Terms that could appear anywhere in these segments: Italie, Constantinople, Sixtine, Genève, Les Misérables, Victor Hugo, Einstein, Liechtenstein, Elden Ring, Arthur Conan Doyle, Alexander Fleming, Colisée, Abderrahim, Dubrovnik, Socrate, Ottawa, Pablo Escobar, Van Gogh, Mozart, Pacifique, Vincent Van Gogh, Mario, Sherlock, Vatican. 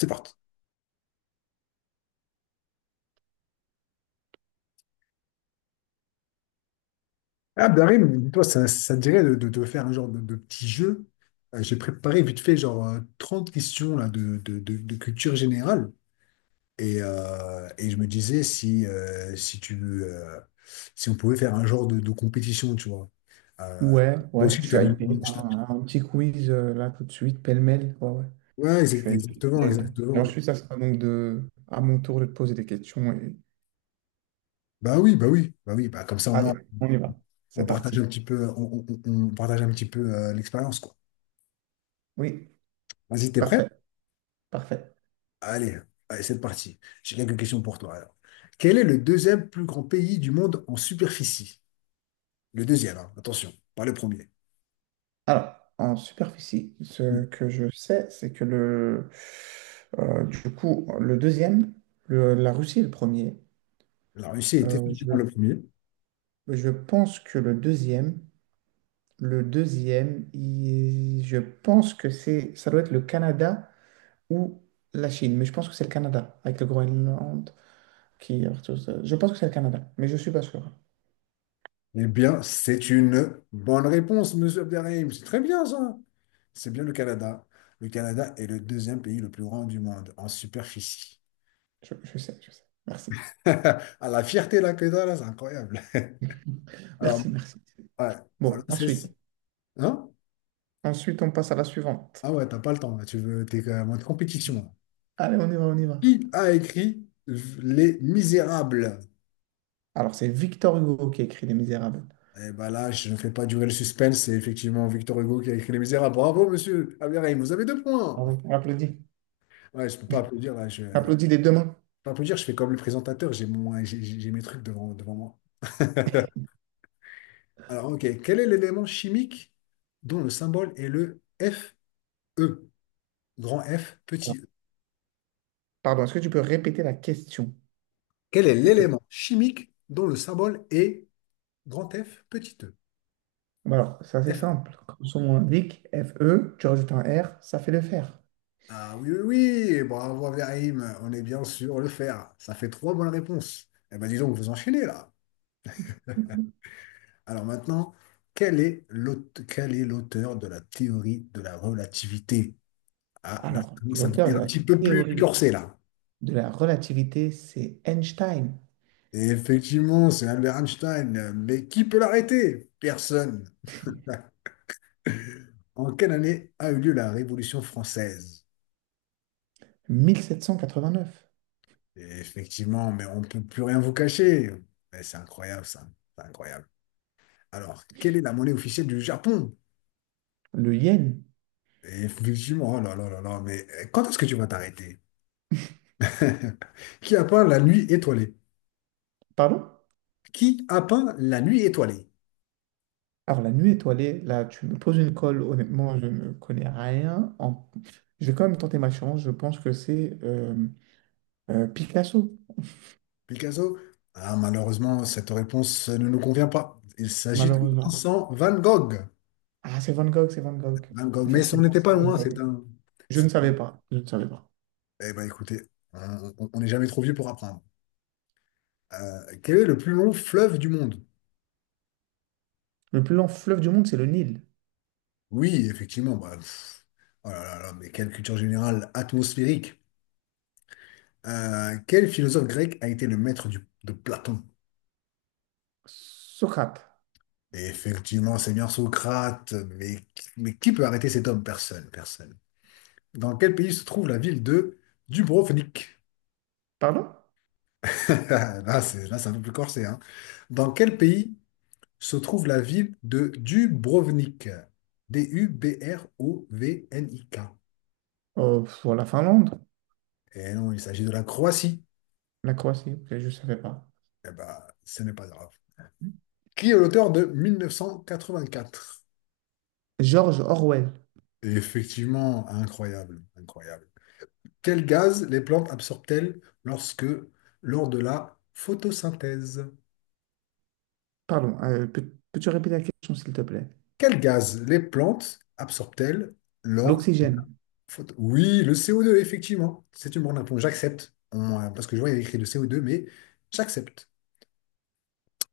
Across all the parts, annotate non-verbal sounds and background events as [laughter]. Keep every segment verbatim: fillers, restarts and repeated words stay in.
C'est parti. Ah, Darim, toi, ça, ça te dirait de, de, de, faire un genre de, de petit jeu. Euh, j'ai préparé vite fait genre euh, trente questions là, de, de, de, de culture générale. Et, euh, et je me disais si, euh, si tu euh, si on pouvait faire un genre de, de compétition, tu vois. Euh, Ouais, Toi ouais, aussi, je tu suis t'avais. hypé je par t'avais- un, un petit quiz euh, là tout de suite, pêle-mêle. Ouais, ouais, Ouais, je exa- suis exactement, hypé. Et exactement. ensuite, ça sera donc de, à mon tour de te poser des questions. et- Bah oui, bah oui, bah oui, bah comme ça au Allez, moins on y va. C'est on partage un parti. petit peu, on, on- on- on partage un petit peu euh, l'expérience, quoi. Oui, Vas-y, t'es prêt? parfait, parfait. Allez, allez, c'est parti. J'ai quelques questions pour toi alors. Quel est le deuxième plus grand pays du monde en superficie? Le deuxième, hein, attention, pas le premier. Alors, en superficie, Mm. ce que je sais, c'est que le, euh, du coup, le deuxième, le- la Russie est le premier. La Russie est Euh, je, effectivement le premier. je pense que le deuxième, le deuxième, il- je pense que c'est, ça doit être le Canada, ou la Chine, mais je pense que c'est le Canada, avec le Groenland qui est partout. Je pense que c'est le Canada, mais je ne suis pas sûr. Eh bien, c'est une bonne réponse, monsieur Abderrahim. C'est très bien ça. C'est bien le Canada. Le Canada est le deuxième pays le plus grand du monde en superficie. Je, je sais, je sais. Merci. [laughs] À la fierté là que t'as, là, c'est incroyable. [laughs] Alors, Merci, merci. ouais, bon, là, Bon, ensuite. celle-ci. Hein? Ensuite, on passe à la suivante. Ah ouais, t'as pas le temps, là. Tu veux, t'es quand même en compétition là. Allez, on y va, on y va. Qui a écrit Les Misérables? Alors, c'est Victor Hugo qui a écrit Les Misérables. Eh ben là, je ne fais pas durer le suspense, c'est effectivement Victor Hugo qui a écrit Les Misérables. Bravo, monsieur Abderrahim, vous avez deux points. Bravo. On applaudit. Ouais, je peux pas applaudir là, je On je applaudit des deux mains. peux pas applaudir, je fais comme le présentateur, j'ai mon, j'ai j'ai- j'ai mes trucs devant, devant moi. Alors, ok, quel est l'élément chimique dont le symbole est le Fe? Grand F, petit E. Pardon, est-ce que tu peux répéter la question, Quel est s'il te plaît? l'élément chimique dont le symbole est grand F, petit E? Bon, alors, c'est assez Fe. simple. Comme son nom l'indique, F E, tu rajoutes un R, ça fait le fer. Ah oui, oui, oui, bravo Ibrahim, on est bien sûr le faire. Ça fait trois bonnes réponses. Eh bien, disons que vous enchaînez là. Alors maintenant, quel est l'aute- quel est l'auteur de la théorie de la relativité? Ah, là, ça Alors, commence à l'auteur devenir de un la petit peu plus théorie corsé là. de la relativité, c'est Einstein, Et effectivement, c'est Albert Einstein, mais qui peut l'arrêter? Personne. En quelle année a eu lieu la Révolution française? mille sept cent quatre-vingt-neuf. Et effectivement, mais on ne peut plus rien vous cacher. Mais c'est incroyable ça. C'est incroyable. Alors, quelle est la monnaie officielle du Japon? Le yen. Et effectivement, oh là là là là, mais euh, quand est-ce que tu vas t'arrêter? [laughs] Qui a peint la nuit étoilée? Pardon? Qui a peint la nuit étoilée? Alors, la nuit étoilée, là, tu me poses une colle, honnêtement, je ne connais rien. En- Je vais quand même tenter ma chance. Je pense que c'est euh, euh, Picasso, Picasso? Ah, malheureusement, cette réponse ne nous convient pas. Il s'agit de malheureusement. Vincent Van Gogh. Ah, c'est Van Gogh, c'est Van Gogh. Van Gogh, mais on Effectivement, n'était c'est pas Van loin. c'est Gogh. un... Je c'est ne un- savais pas. Je ne savais pas. Eh ben écoutez, on on- on n'est jamais trop vieux pour apprendre. Euh, quel est le plus long fleuve du monde? Le plus long fleuve du monde, c'est le Nil. Oui, effectivement, bah, pff, oh là là là, mais quelle culture générale atmosphérique. Euh, quel philosophe grec a été le maître du- de Platon? Socrate. Et effectivement, c'est bien Socrate, mais, mais qui peut arrêter cet homme? Personne, personne. Dans quel pays se trouve la ville de Dubrovnik? Pardon? [laughs] Là, c'est, là, c'est un peu plus corsé, hein. Dans quel pays se trouve la ville de Dubrovnik? D U B R O V N I K. Euh, pff, la Finlande, Et non, il s'agit de la Croatie. la Croatie, ok, je ne savais pas. Eh ben, ce n'est pas grave. Qui est l'auteur de mille neuf cent quatre-vingt-quatre? George Orwell. Effectivement, incroyable, incroyable. Quel gaz les plantes absorbent-elles lorsque, lors de la photosynthèse? Pardon, euh, peux, tu répéter la question, s'il te plaît? Quel gaz les plantes absorbent-elles lors... L'oxygène, photo- Oui, le C O deux, effectivement. C'est une bonne réponse. J'accepte. On- euh, Parce que je vois, il y a écrit le C O deux, mais j'accepte.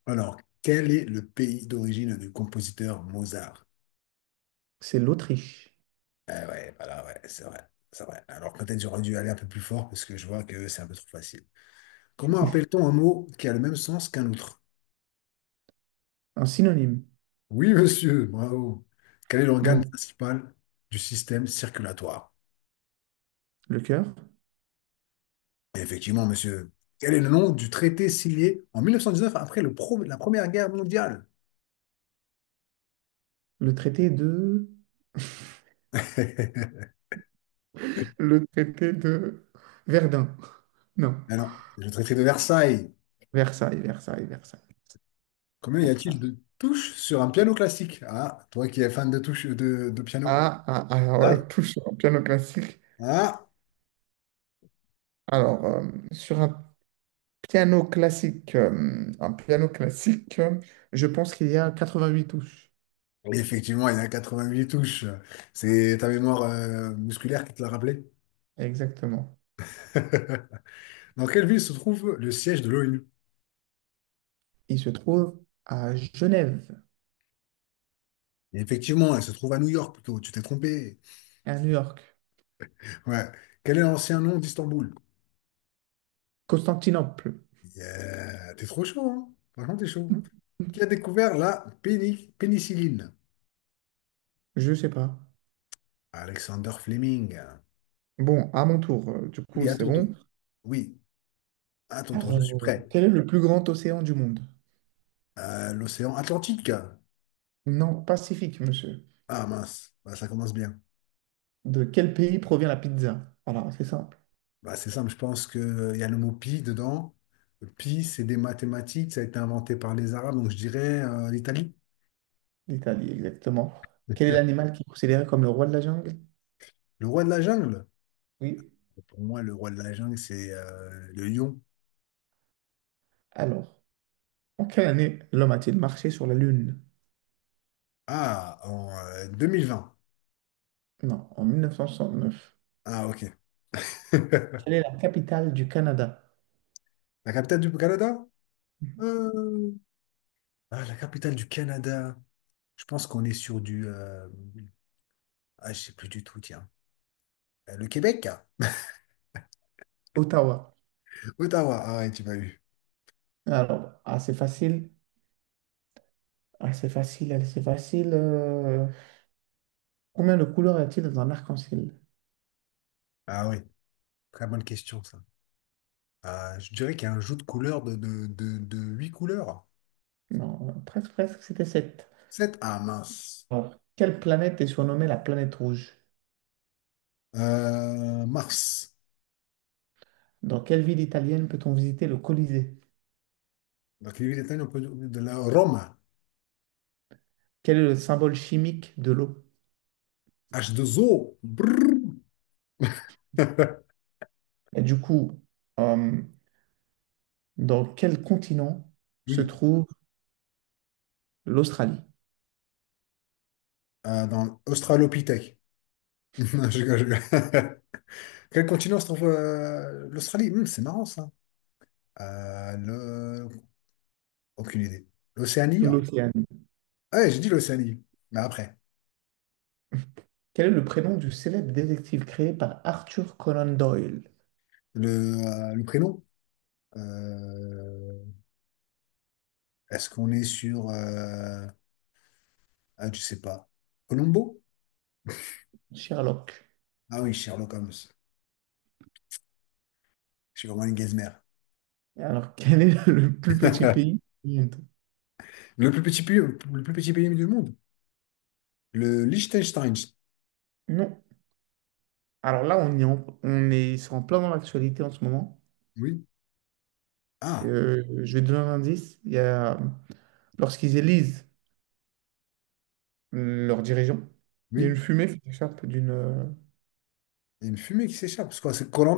Alors, quel est le pays d'origine du compositeur Mozart? c'est l'Autriche. Eh ouais, voilà, ouais, c'est vrai. C'est vrai. Alors, peut-être j'aurais dû aller un peu plus fort parce que je vois que c'est un peu trop facile. Comment appelle-t-on un mot qui a le même sens qu'un autre? Un synonyme. Oui, monsieur, bravo. Quel est l'organe Bon, principal du système circulatoire? le cœur, Effectivement, monsieur. Quel est le nom du traité signé en mille neuf cent dix-neuf après le pro- la Première Guerre mondiale? le traité de... [laughs] [laughs] Le traité de Verdun. Non, Alors, le traité de Versailles. Versailles, Versailles, Versailles. Combien y a-t-il Versailles. de touches sur un piano classique? Ah, toi qui es fan de touches de, de piano. Ah, ah, ah, Ah, ouais, tout sur un piano classique. ah. Alors, euh, sur un piano classique, euh, un piano classique, euh, je pense qu'il y a quatre-vingt-huit touches. Oui, effectivement, il y a quatre-vingt-huit touches. C'est ta mémoire euh, musculaire qui te l'a rappelé. Exactement. [laughs] Dans quelle ville se trouve le siège de l'ONU? Il se trouve à Genève, Et effectivement, elle se trouve à New York plutôt. Tu t'es trompé. à New York, Ouais. Quel est l'ancien nom d'Istanbul? Constantinople. Yeah. T'es trop chaud, hein? Franchement, t'es chaud. Qui a découvert la péni- pénicilline? Je sais pas. Alexander Fleming. Bon, à mon tour, euh, du Oui, coup, à c'est ton tour. bon. Oui, à ton tour, Alors, je suis euh, prêt. quel est le plus grand océan du monde? Euh, l'océan Atlantique. Non, Pacifique, monsieur. Ah mince, bah, ça commence bien. De quel pays provient la pizza? Alors, c'est simple. Bah, c'est simple, je pense qu'il y a le mot pi dedans. Le Pi, c'est des mathématiques, ça a été inventé par les Arabes, donc je dirais euh, l'Italie. L'Italie, exactement. Quel est [laughs] l'animal qui est considéré comme le roi de la jungle? Le roi de la jungle. Oui. Pour moi, le roi de la jungle, c'est euh, le lion. Alors, en quelle année l'homme a-t-il marché sur la Lune? Ah, en euh, deux mille vingt. Non, en mille neuf cent neuf. Ah, ok. [laughs] Quelle est la capitale du Canada? La capitale du Canada? Euh, Ah, la capitale du Canada. Je pense qu'on est sur du... euh, Ah, je sais plus du tout, tiens. Euh, Le Québec? Ottawa. Ottawa. Ah ouais, tu m'as eu. Alors, assez facile. Assez facile, assez facile. euh, Combien de couleurs y a-t-il dans un arc-en-ciel? Ah oui, très bonne question, ça. Ah, je dirais qu'il y a un jeu de couleurs de, de, de, de huit couleurs. Non, euh, presque, presque, c'était sept. Sept. Ah, mince. Ah. Quelle planète est surnommée la planète rouge? Euh, Mars. Dans quelle ville italienne peut-on visiter le Colisée? Donc, les huit étoiles, on peut- de la Rome. Quel est le symbole chimique de l'eau? H deux O. Brrr. [laughs] Et du coup, euh, dans quel continent se Oui, trouve l'Australie? euh, dans l'Australopithèque. [laughs] Non, je rigole, je rigole. [laughs] Quel continent se trouve euh, l'Australie? Hmm, c'est marrant ça. Euh, le- Aucune idée. L'Océanie? Hein. L'Océanie. Ouais, j'ai dit l'Océanie. Mais après, Quel est le prénom du célèbre détective créé par Arthur Conan Doyle? le, euh, le prénom? euh, Est-ce qu'on est sur... euh, Ah, je sais pas. Colombo? Sherlock. Ah oui, Sherlock Holmes. Je suis vraiment une gazmère. Et alors, [laughs] quel est le plus petit [laughs] pays du monde? Le plus petit pays, le plus petit pays du monde? Le Liechtenstein. Non. Alors là, on est en, on est, c'est en plein dans l'actualité en ce moment. Oui. Ah, Euh, je vais te donner un indice. Il y a lorsqu'ils élisent leurs dirigeants, il y a une oui. fumée qui s'échappe d'une euh, Il y a une fumée qui s'échappe. C'est quoi? C'est koh. [laughs]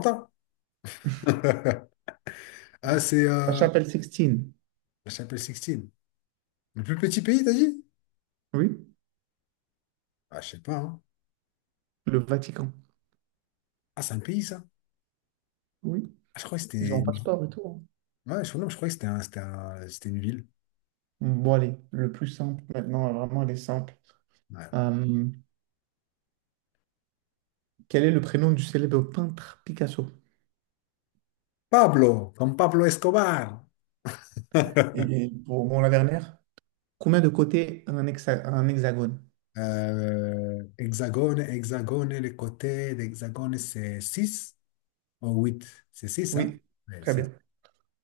Ah, c'est... la Euh... chapelle Sixtine, La chapelle Sixtine. Le plus petit pays, t'as dit? oui, Ah, je sais pas, hein. le Vatican, Ah, c'est un pays, ça? oui, Ah, je crois que ils c'était ont un une ville. passeport et tout, hein. Ouais, je, non, je crois que c'était un- c'était un- c'était une ville. Bon, allez, le plus simple maintenant, vraiment, elle est simple. Ouais. Euh, quel est le prénom du célèbre peintre Picasso? Pablo, comme Pablo Escobar. Et pour bon, la dernière, combien de côtés a un, hexa- un hexagone? Euh, hexagone, hexagone, les côtés d'hexagone, c'est six ou huit. C'est six hein? Oui, Ouais, très c'est bien.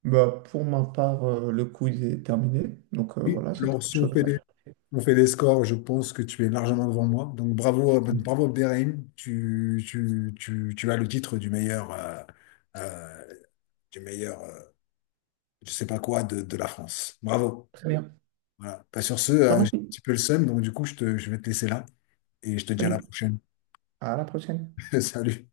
Bah, pour ma part, euh, le quiz est terminé. Donc euh, oui. voilà, c'était Alors, autre si on chose à fait des, rajouter. on fait des scores, je pense que tu es largement devant moi. Donc, bravo, euh, ben, bravo Abderrahim. Tu, tu, tu, tu as le titre du meilleur, euh, euh, du meilleur. euh, je sais pas quoi de, de la France. Bravo. Très bien. Voilà. Bah, sur ce, Je te euh, j'ai un remercie. petit peu le seum, donc du coup, je te- je vais te laisser là et je te dis à la Salut. prochaine. À la prochaine. [laughs] Salut.